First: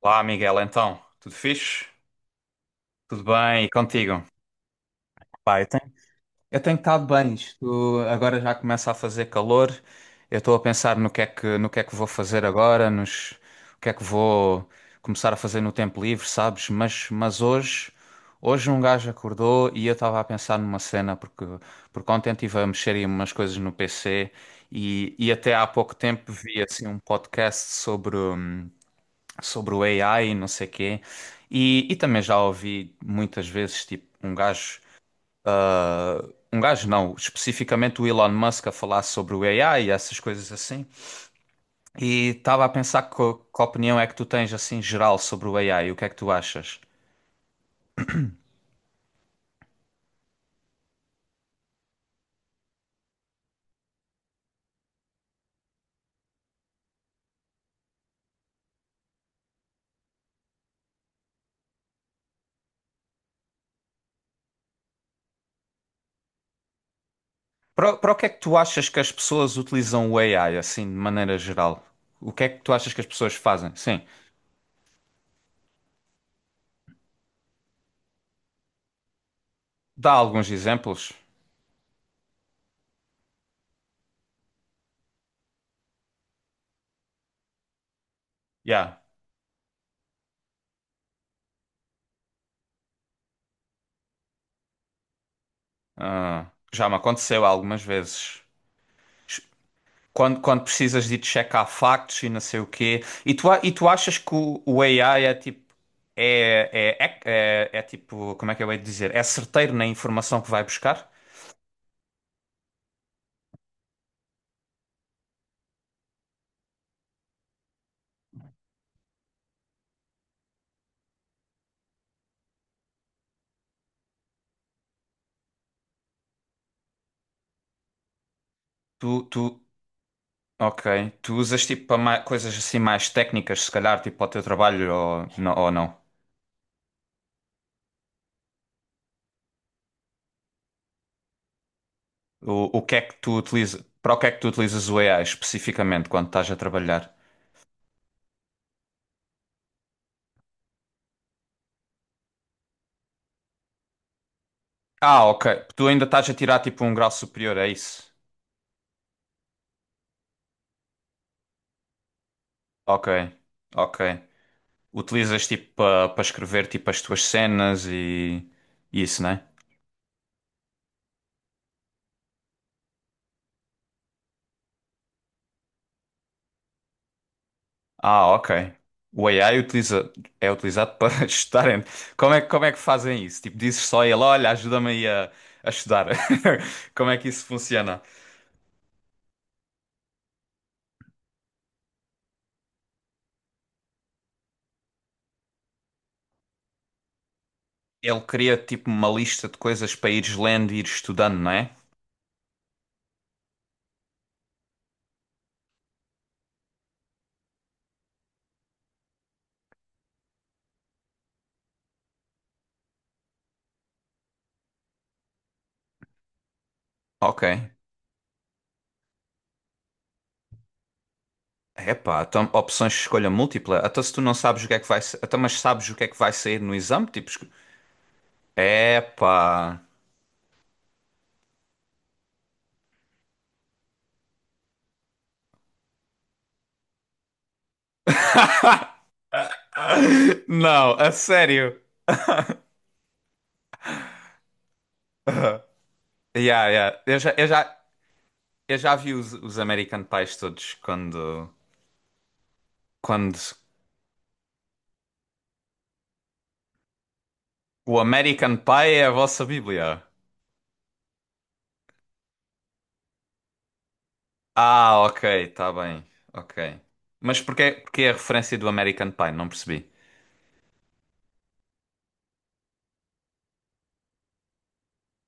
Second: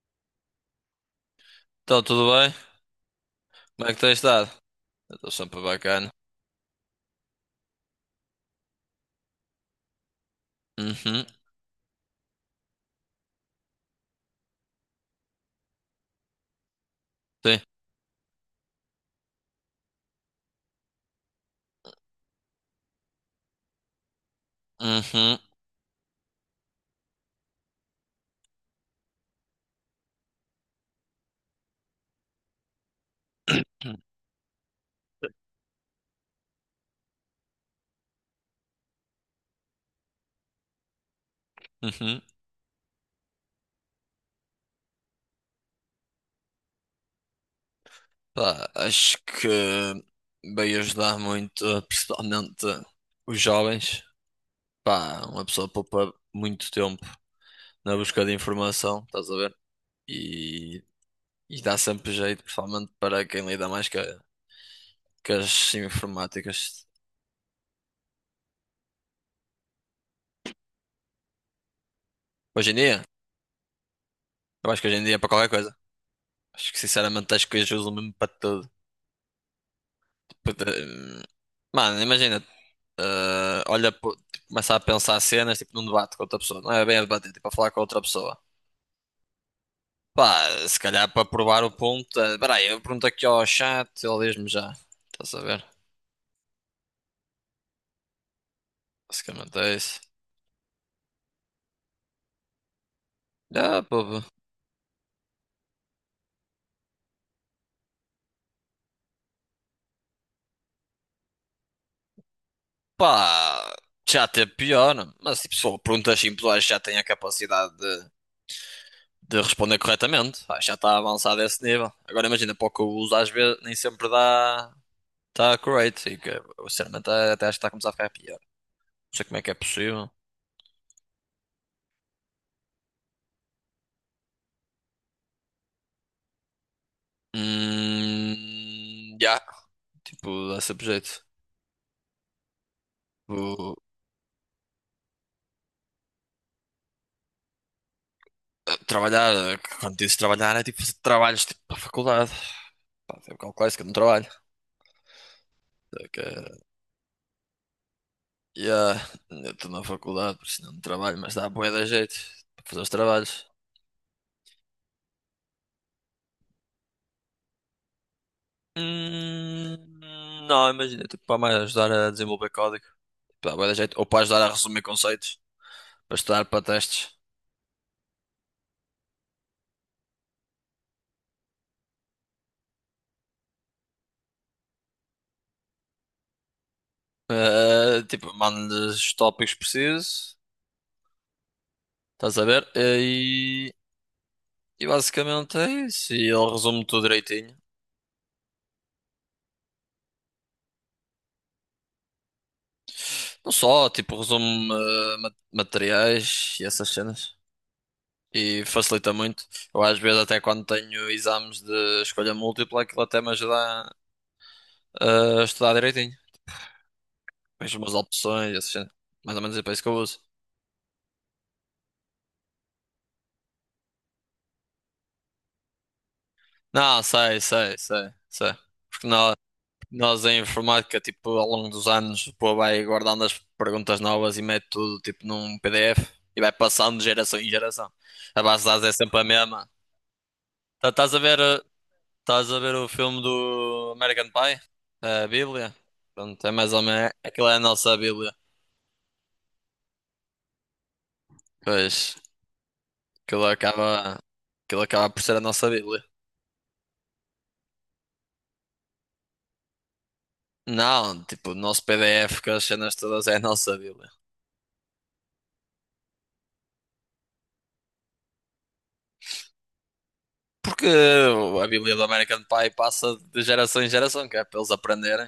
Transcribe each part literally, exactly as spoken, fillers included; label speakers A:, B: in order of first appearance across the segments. A: Olá, Miguel, então, tudo fixe?
B: Então, tudo bem?
A: Tudo bem? E
B: Como é que tens
A: contigo?
B: estado? Eu estou
A: Pá,
B: sempre
A: eu tenho,
B: bacana.
A: eu tenho estado bem. Isto agora já começa a fazer calor. Eu estou a pensar no que é
B: Uhum,
A: que, no que é que vou fazer agora, nos, o que é que vou começar a fazer no tempo livre, sabes? Mas, mas
B: sim.
A: hoje, hoje um gajo acordou e eu estava a pensar numa cena, porque, porque ontem estive a mexer em umas coisas no P C e, e
B: Uhum,
A: até há pouco tempo vi assim um podcast sobre. sobre o A I e não sei quê. E, e também já ouvi muitas vezes, tipo, um gajo, um gajo não, especificamente o Elon Musk a falar sobre o A I e essas coisas assim.
B: uhum.
A: E estava a pensar que, que opinião é que tu tens, assim, geral sobre o A I, o que é que tu achas?
B: Pá, acho que veio ajudar muito, principalmente os jovens. Pá, uma pessoa poupa muito tempo na busca de informação, estás a ver? E, e dá sempre jeito, principalmente para quem lida mais com, a- com as informáticas.
A: Para, o- para o que é que tu achas que as pessoas utilizam o A I, assim, de maneira geral? O que é que
B: Hoje
A: tu
B: em
A: achas que
B: dia,
A: as pessoas fazem? Sim,
B: eu acho que hoje em dia é para qualquer coisa. Acho que sinceramente acho que hoje usam mesmo para tudo.
A: dá alguns
B: Tipo, de-
A: exemplos.
B: hum, mano, imagina, eh, olha, pô, tipo, começa a pensar cenas, tipo, num debate com outra pessoa. Não é bem a debater, tipo, a falar com outra pessoa.
A: Yeah.
B: Pá, se calhar para provar o ponto. eh, Espera aí, eu pergunto aqui ao chat, ele diz-me já. Estás a ver?
A: Ah, já me aconteceu algumas vezes.
B: Basicamente é isso.
A: Quando, quando precisas de ir checar factos e não sei o quê. E tu, a- e
B: Já,
A: tu achas
B: pô,
A: que o, o A I é tipo. É, é, é, é- é tipo. Como é que eu hei de dizer? É certeiro na informação que vai buscar?
B: pá, já teve pior, mas tipo, se for perguntas simples, eu acho que já tem a capacidade de, de responder corretamente. Acho que já está avançado a esse nível. Agora imagina, para o que eu uso, às vezes nem sempre dá. Está correto, e que, eu, sinceramente até acho que está a começar a ficar pior. Não
A: Tu,
B: sei como
A: tu,
B: é que é possível.
A: ok. Tu usas tipo para ma- coisas assim mais técnicas, se calhar, tipo para o teu trabalho ou, não- ou não?
B: Hum, já, tipo, dá sempre jeito.
A: O, o que é que tu
B: Vou
A: utilizas? Para o que é que tu utilizas o A I especificamente quando estás a trabalhar?
B: eh, trabalhar, eh, quando dizes trabalhar, é tipo fazer trabalhos tipo para a faculdade. Pá, tem um bocado clássico, eu não trabalho.
A: Ah, ok. Tu ainda
B: Só
A: estás a
B: que,
A: tirar tipo um grau superior, é isso?
B: yeah, eu estou na faculdade, por isso não trabalho, mas dá bué da jeito para fazer os
A: Ok,
B: trabalhos.
A: ok. Utilizas tipo para escrever tipo as tuas cenas e e isso, né?
B: Hum, não, imagina, tipo, para mais ajudar a desenvolver código. Tipo, dá bué da jeito. Ou para ajudar a resumir conceitos, para estudar para testes.
A: Ah, ok. O A I utiliza, é utilizado para estudar. Como é, como é que fazem isso? Tipo, dizes só a ele, olha, ajuda-me aí a, a estudar. Como é que isso funciona?
B: Eh, tipo, mando-lhes os tópicos precisos, estás a ver? E E basicamente é isso. E ele resume tudo direitinho.
A: Ele cria tipo uma lista de coisas para ires lendo e ires estudando, não é?
B: Não só, tipo, resume eh, ma- materiais e essas cenas. E facilita muito. Eu às vezes até quando tenho exames de escolha múltipla, aquilo até me ajuda a, a estudar direitinho.
A: Ok.
B: Vejo umas opções, e essas cenas. Mais ou menos é para isso que eu uso.
A: Epá, então opções de escolha múltipla. Até se tu não sabes o que é que vai, sa- até mas sabes o que é que vai sair no
B: Não,
A: exame, tipo,
B: sei,
A: esco-
B: sei, sei, sei. Porque na,
A: epá.
B: Nós em informática, tipo, ao longo dos anos, pô, vai guardando as perguntas novas e mete tudo, tipo, num P D F e vai passando de geração em geração. A base de dados é sempre a mesma. Tá-
A: Não, a
B: Estás a ver, eh,
A: sério.
B: estás a ver o filme do American Pie? A Bíblia? Pronto, é
A: Yeah,
B: mais ou
A: yeah.
B: menos,
A: Eu já, eu
B: aquilo é a
A: já,
B: nossa Bíblia.
A: eu já vi os, os American Pies todos quando,
B: Pois,
A: quando
B: aquilo acaba, aquilo acaba por ser a nossa Bíblia.
A: o American Pie é a vossa Bíblia.
B: Não, tipo, o nosso P D F com as cenas todas é a nossa Bíblia.
A: Ah, ok, tá bem. Ok. Mas porquê, porquê a referência do American Pie? Não percebi.
B: Porque a Bíblia do American Pie passa de geração em geração, que é para eles aprenderem.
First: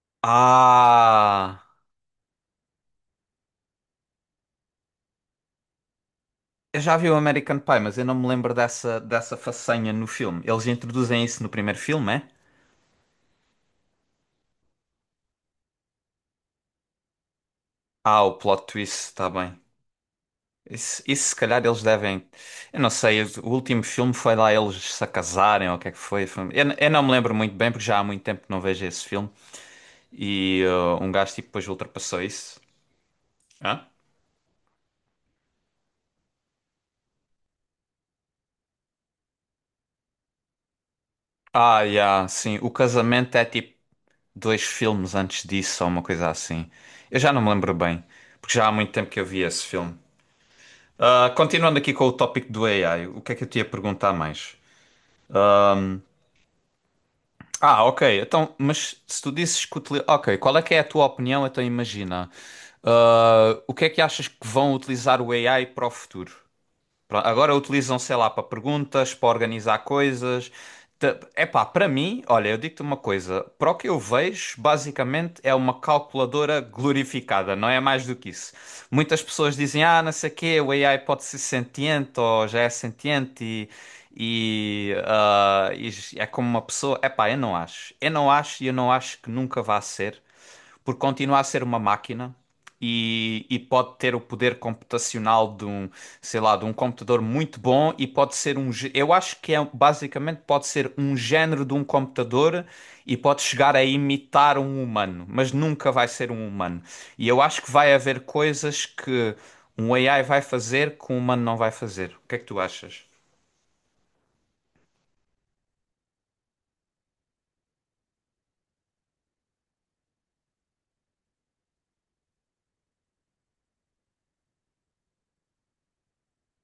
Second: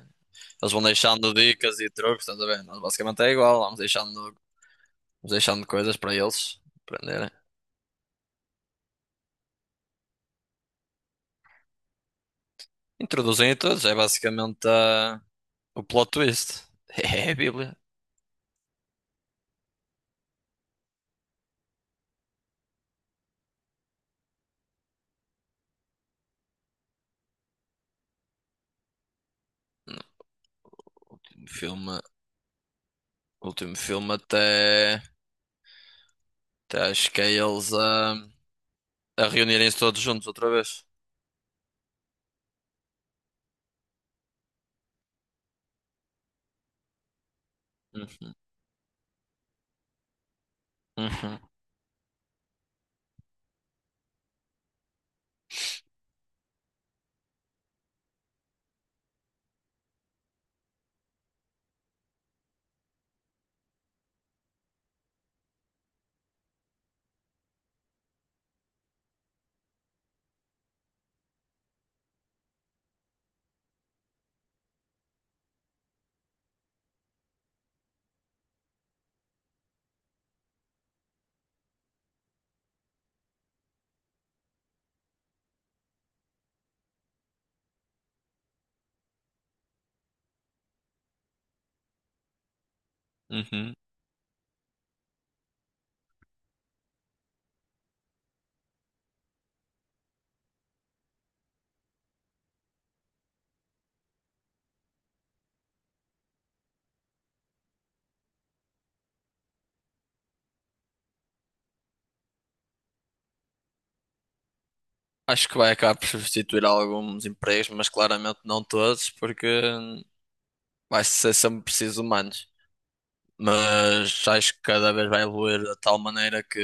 B: Eles vão deixando
A: Ah,
B: dicas e truques, estás a ver? Nós basicamente é igual, vamos deixando, vamos deixando coisas para eles
A: eu já vi o
B: aprenderem.
A: American Pie, mas eu não me lembro dessa, dessa façanha no filme. Eles introduzem isso no primeiro filme, é?
B: Introduzem a todos, é basicamente ah, o plot twist. É a Bíblia.
A: Ah, o plot twist, tá bem. Isso, isso se calhar eles devem. Eu não sei, o último filme foi lá eles se casarem ou o que é que foi. foi- Eu, eu não me lembro muito bem porque já há muito tempo que não vejo esse filme. E uh, um
B: O
A: gajo tipo, depois
B: filme,
A: ultrapassou isso.
B: o último
A: Hã?
B: filme até, até acho que é eles a, a reunirem-se todos juntos outra vez.
A: Ah, yeah, sim. O casamento é tipo dois filmes antes disso ou uma coisa assim. Eu já não me lembro bem
B: Uhum,
A: porque já há muito tempo que eu vi esse filme. Ah,
B: uhum,
A: continuando aqui com o tópico do A I, o que é que eu te ia perguntar mais? Ah, ok. Então, mas se tu disses que utili... Ok, qual é que é a tua opinião? Então imagina. Ah, o que é que achas que vão utilizar o A I para o futuro? Pronto, agora utilizam, sei lá, para perguntas, para organizar coisas. Ta- Epá, para mim, olha, eu digo-te uma coisa, para o que eu vejo, basicamente é uma calculadora glorificada, não é mais do que isso. Muitas pessoas dizem, ah, não sei o quê, o A I pode ser sentiente ou já é sentiente e, e, ah, e é como uma pessoa. Epá, eu não acho. Eu não acho e eu não acho que nunca vá ser, porque continua a ser uma máquina e, e
B: uhum.
A: pode ter o poder computacional de um, sei lá, de um computador muito bom e pode ser um, gê- eu acho que é basicamente pode ser um género de um computador e pode chegar a imitar um humano, mas nunca vai ser um humano. E eu acho que vai haver coisas que um A I vai fazer que um humano não vai fazer. O que é que tu achas?
B: Acho que vai acabar por substituir alguns empregos, mas claramente não todos, porque vai ser sempre preciso humanos, mas acho que cada vez vai evoluir de tal maneira que,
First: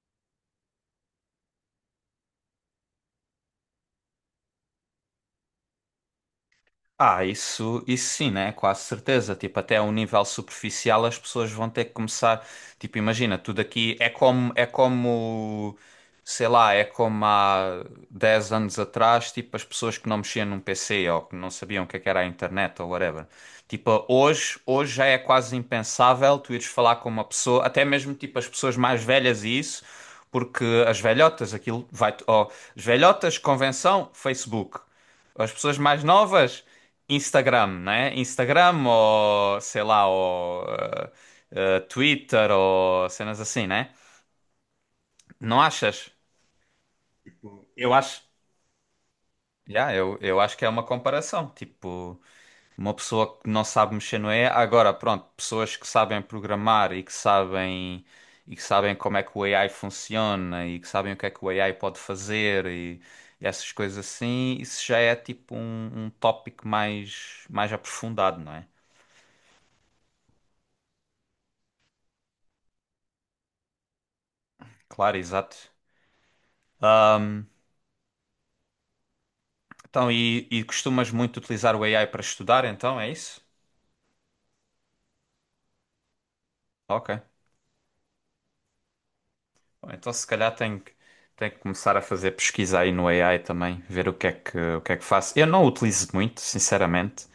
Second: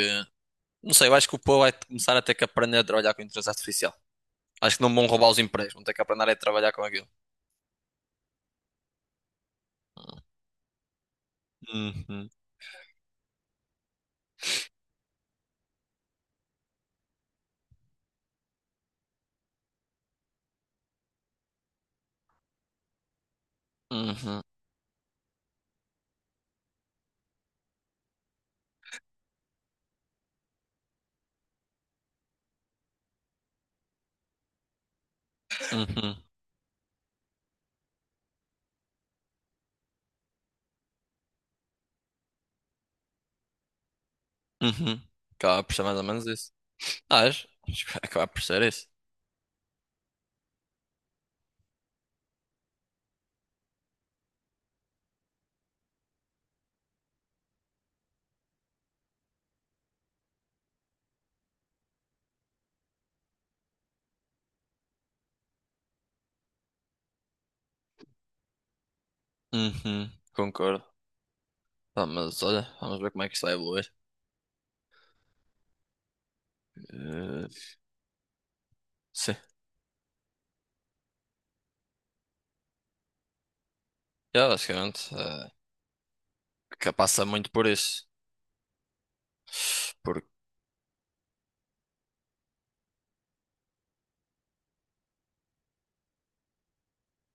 B: não sei, eu acho que o povo vai começar a ter que aprender a trabalhar com inteligência artificial. Acho que não vão roubar os empregos, vão ter que aprender a trabalhar com aquilo.
A: Ah, isso, isso sim, né? Quase certeza. Tipo, até a um nível superficial as pessoas vão ter que
B: Uhum,
A: começar. Tipo, imagina, tudo aqui é como, é como, sei lá, é como há dez anos atrás, tipo, as pessoas que não mexiam num P C ou que não sabiam o que é que era a internet ou whatever. Tipo,
B: uhum,
A: hoje, hoje já é quase impensável tu ires falar com uma pessoa, até mesmo tipo as pessoas mais velhas e isso, porque as velhotas, aquilo vai, ó, as velhotas, convenção, Facebook. As pessoas mais
B: uhum,
A: novas, Instagram, né? Instagram ou, sei lá, ou eh, eh, Twitter ou cenas assim, né?
B: uhum.
A: Não
B: Acaba por ser mais ou
A: achas?
B: menos isso. Acho, acho que
A: Eu
B: vai
A: acho.
B: acabar por ser isso.
A: Já, eu, eu acho que é uma comparação. Tipo, uma pessoa que não sabe mexer no A I, agora, pronto, pessoas que sabem programar e que sabem e que sabem como é que o A I funciona e que sabem o que é que o A I pode fazer e, e essas coisas assim, isso já é tipo um, um tópico mais mais aprofundado, não é?
B: Uhum, concordo. Ah, mas olha, vamos ver como é que isso vai evoluir.
A: Claro, exato.
B: Eh, sim,
A: Então, e, e costumas muito utilizar o A I para estudar, então, é isso?
B: é basicamente, eh, que
A: Ok.
B: passa muito por isso.
A: Bom, então, se
B: Porque.
A: calhar tenho que, tenho que começar a fazer pesquisa aí no A I também, ver o que é que, o que é que faço. Eu não o utilizo muito, sinceramente.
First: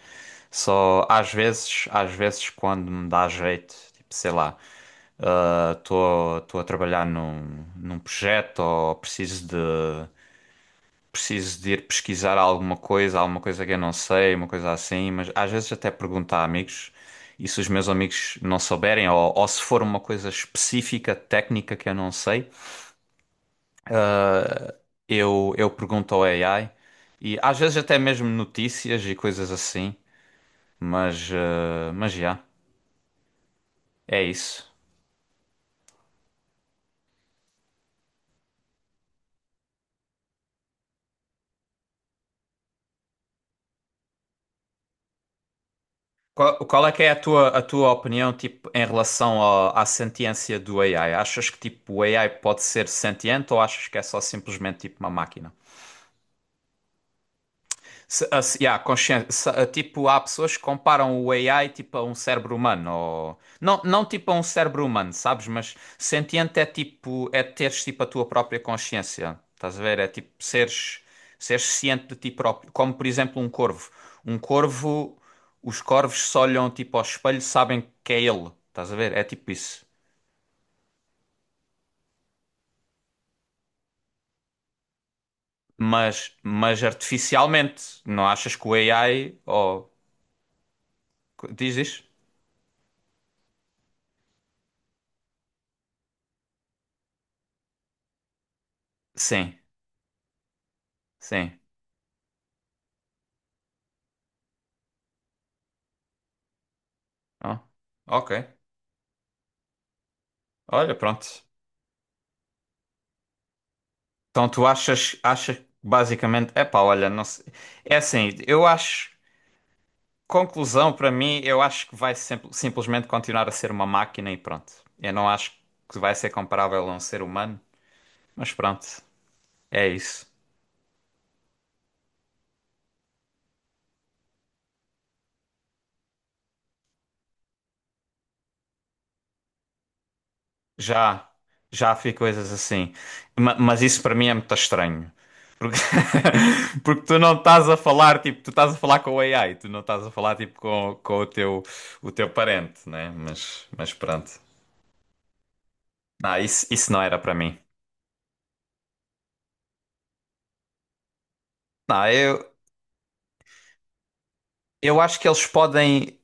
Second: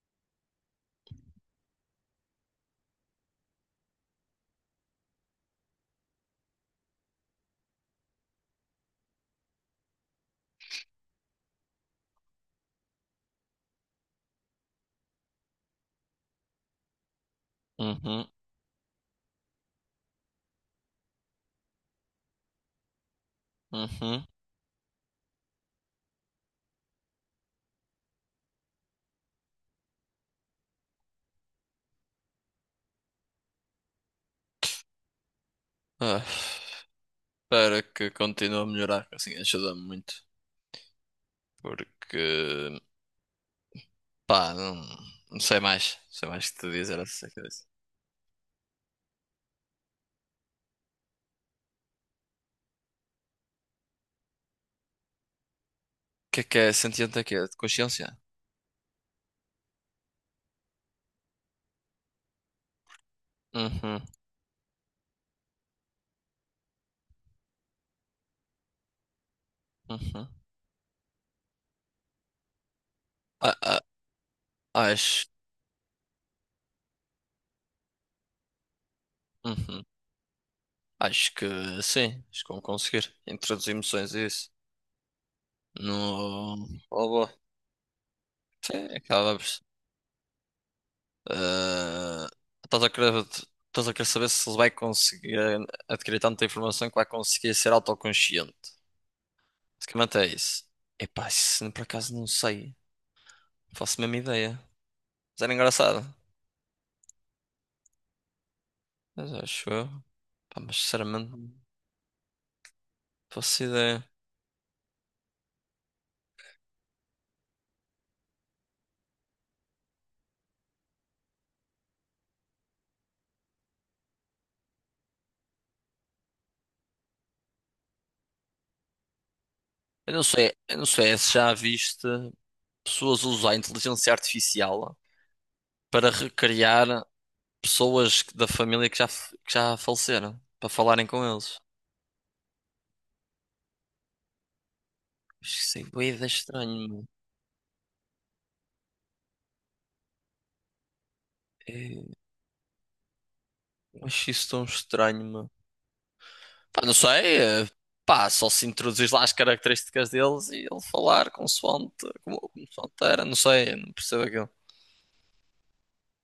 A: Só às vezes, às vezes quando me dá jeito, tipo, sei lá, estou a trabalhar num, num projeto ou preciso de preciso de ir pesquisar alguma coisa, alguma coisa que eu não sei, uma coisa assim, mas às vezes até pergunto a amigos. E se os meus
B: Uhum,
A: amigos não souberem, ou, ou se for uma coisa específica, técnica que eu não sei,
B: uhum.
A: eu, eu pergunto ao A I. E às vezes até mesmo notícias e coisas assim. Mas, eh, mas já, é isso.
B: Ah. Espero que continue a melhorar, assim ajuda-me muito. Porque, pá, não, não sei mais. Não sei mais o
A: Qual,
B: que te
A: qual é
B: dizer
A: que é a
B: acerca
A: tua, a
B: disso.
A: tua opinião, tipo, em relação ao- à sentiência do A I? Achas que, tipo, o A I pode ser sentiente ou achas que é só simplesmente, tipo, uma máquina?
B: O que é que é sentiente aqui? É de consciência?
A: Se- a- se- yeah, consciência, se- a- tipo, há pessoas que comparam o A I tipo a um cérebro humano, ou... não,
B: Uhum,
A: não tipo a um cérebro humano, sabes? Mas sentiente é tipo, é teres tipo a tua própria consciência, estás a ver? É
B: uhum.
A: tipo seres, seres ciente de ti próprio, como por exemplo um
B: Ah, ah,
A: corvo. Um corvo,
B: acho,
A: os corvos se olham tipo ao espelho, sabem que é ele, estás a ver? É tipo
B: uhum.
A: isso.
B: Acho que sim, acho que vou conseguir introduzir emoções e isso no
A: Mas, mas
B: robô.
A: artificialmente, não achas que o
B: Sim,
A: A I,
B: acabamos.
A: ou... Diz, diz?
B: Ah, estás a querer, estás a querer saber se ele vai conseguir adquirir tanta informação que vai conseguir ser autoconsciente.
A: Sim,
B: Basicamente é isso. Epá,
A: sim.
B: isso por acaso não sei. Não faço a mesma ideia. Mas era engraçado.
A: Ah, ok.
B: Mas acho eu. Pá, mas
A: Olha,
B: sinceramente
A: pronto.
B: não faço ideia.
A: Então tu achas, achas que basicamente, epá, olha, não sei. É assim, eu acho, conclusão para mim, eu acho que vai sempre- simplesmente continuar a ser uma máquina e pronto. Eu não acho que vai ser comparável a um ser humano, mas pronto, é
B: Eu não
A: isso.
B: sei, eu não sei se já viste pessoas usar a inteligência artificial para recriar pessoas que- da família que já, f- que já faleceram. Para falarem com
A: Já,
B: eles.
A: já vi coisas assim. Ma- mas isso para mim é muito estranho.
B: Acho que
A: Porque,
B: isso é bué de estranho,
A: porque
B: meu.
A: tu não estás a falar, tipo, tu estás a falar com o A I, tu não estás a falar, tipo, com, com o teu, o teu parente, né? Mas, mas
B: Eu acho
A: pronto.
B: isso tão estranho.
A: Não, isso,
B: Pá,
A: isso
B: não
A: não era para
B: sei,
A: mim.
B: eh, pá, só se introduzir lá as características deles e ele falar consoante,
A: Não,
B: como,
A: eu,
B: consoante era, não sei, não percebo aquilo.
A: eu acho que eles podem,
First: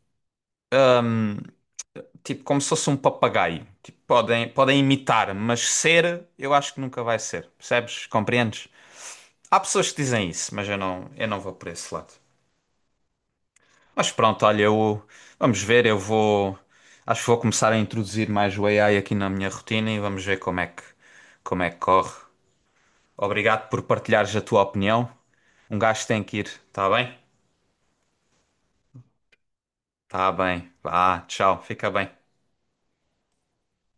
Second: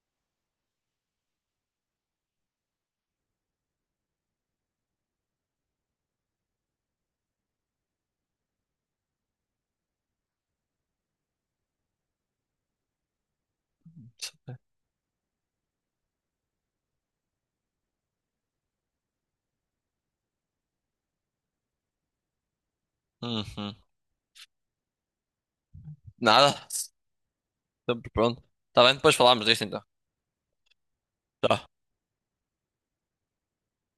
A: tipo, como se fosse um papagaio. Tipo, podem, podem imitar, mas ser, eu acho que nunca vai ser. Percebes? Compreendes? Há pessoas que dizem isso, mas eu não, eu não vou por esse lado. Mas pronto, olha, eu, vamos ver, eu vou, acho que vou começar a introduzir mais o A I aqui na minha rotina e vamos ver como é que, como é que corre. Obrigado
B: Uhum.
A: por partilhares a tua opinião. Um gajo tem que ir,
B: Nada,
A: tá bem?
B: sempre pronto. Tá bem, depois falámos disto então.
A: Tá bem. Vá,
B: Tá.
A: tchau, fica bem.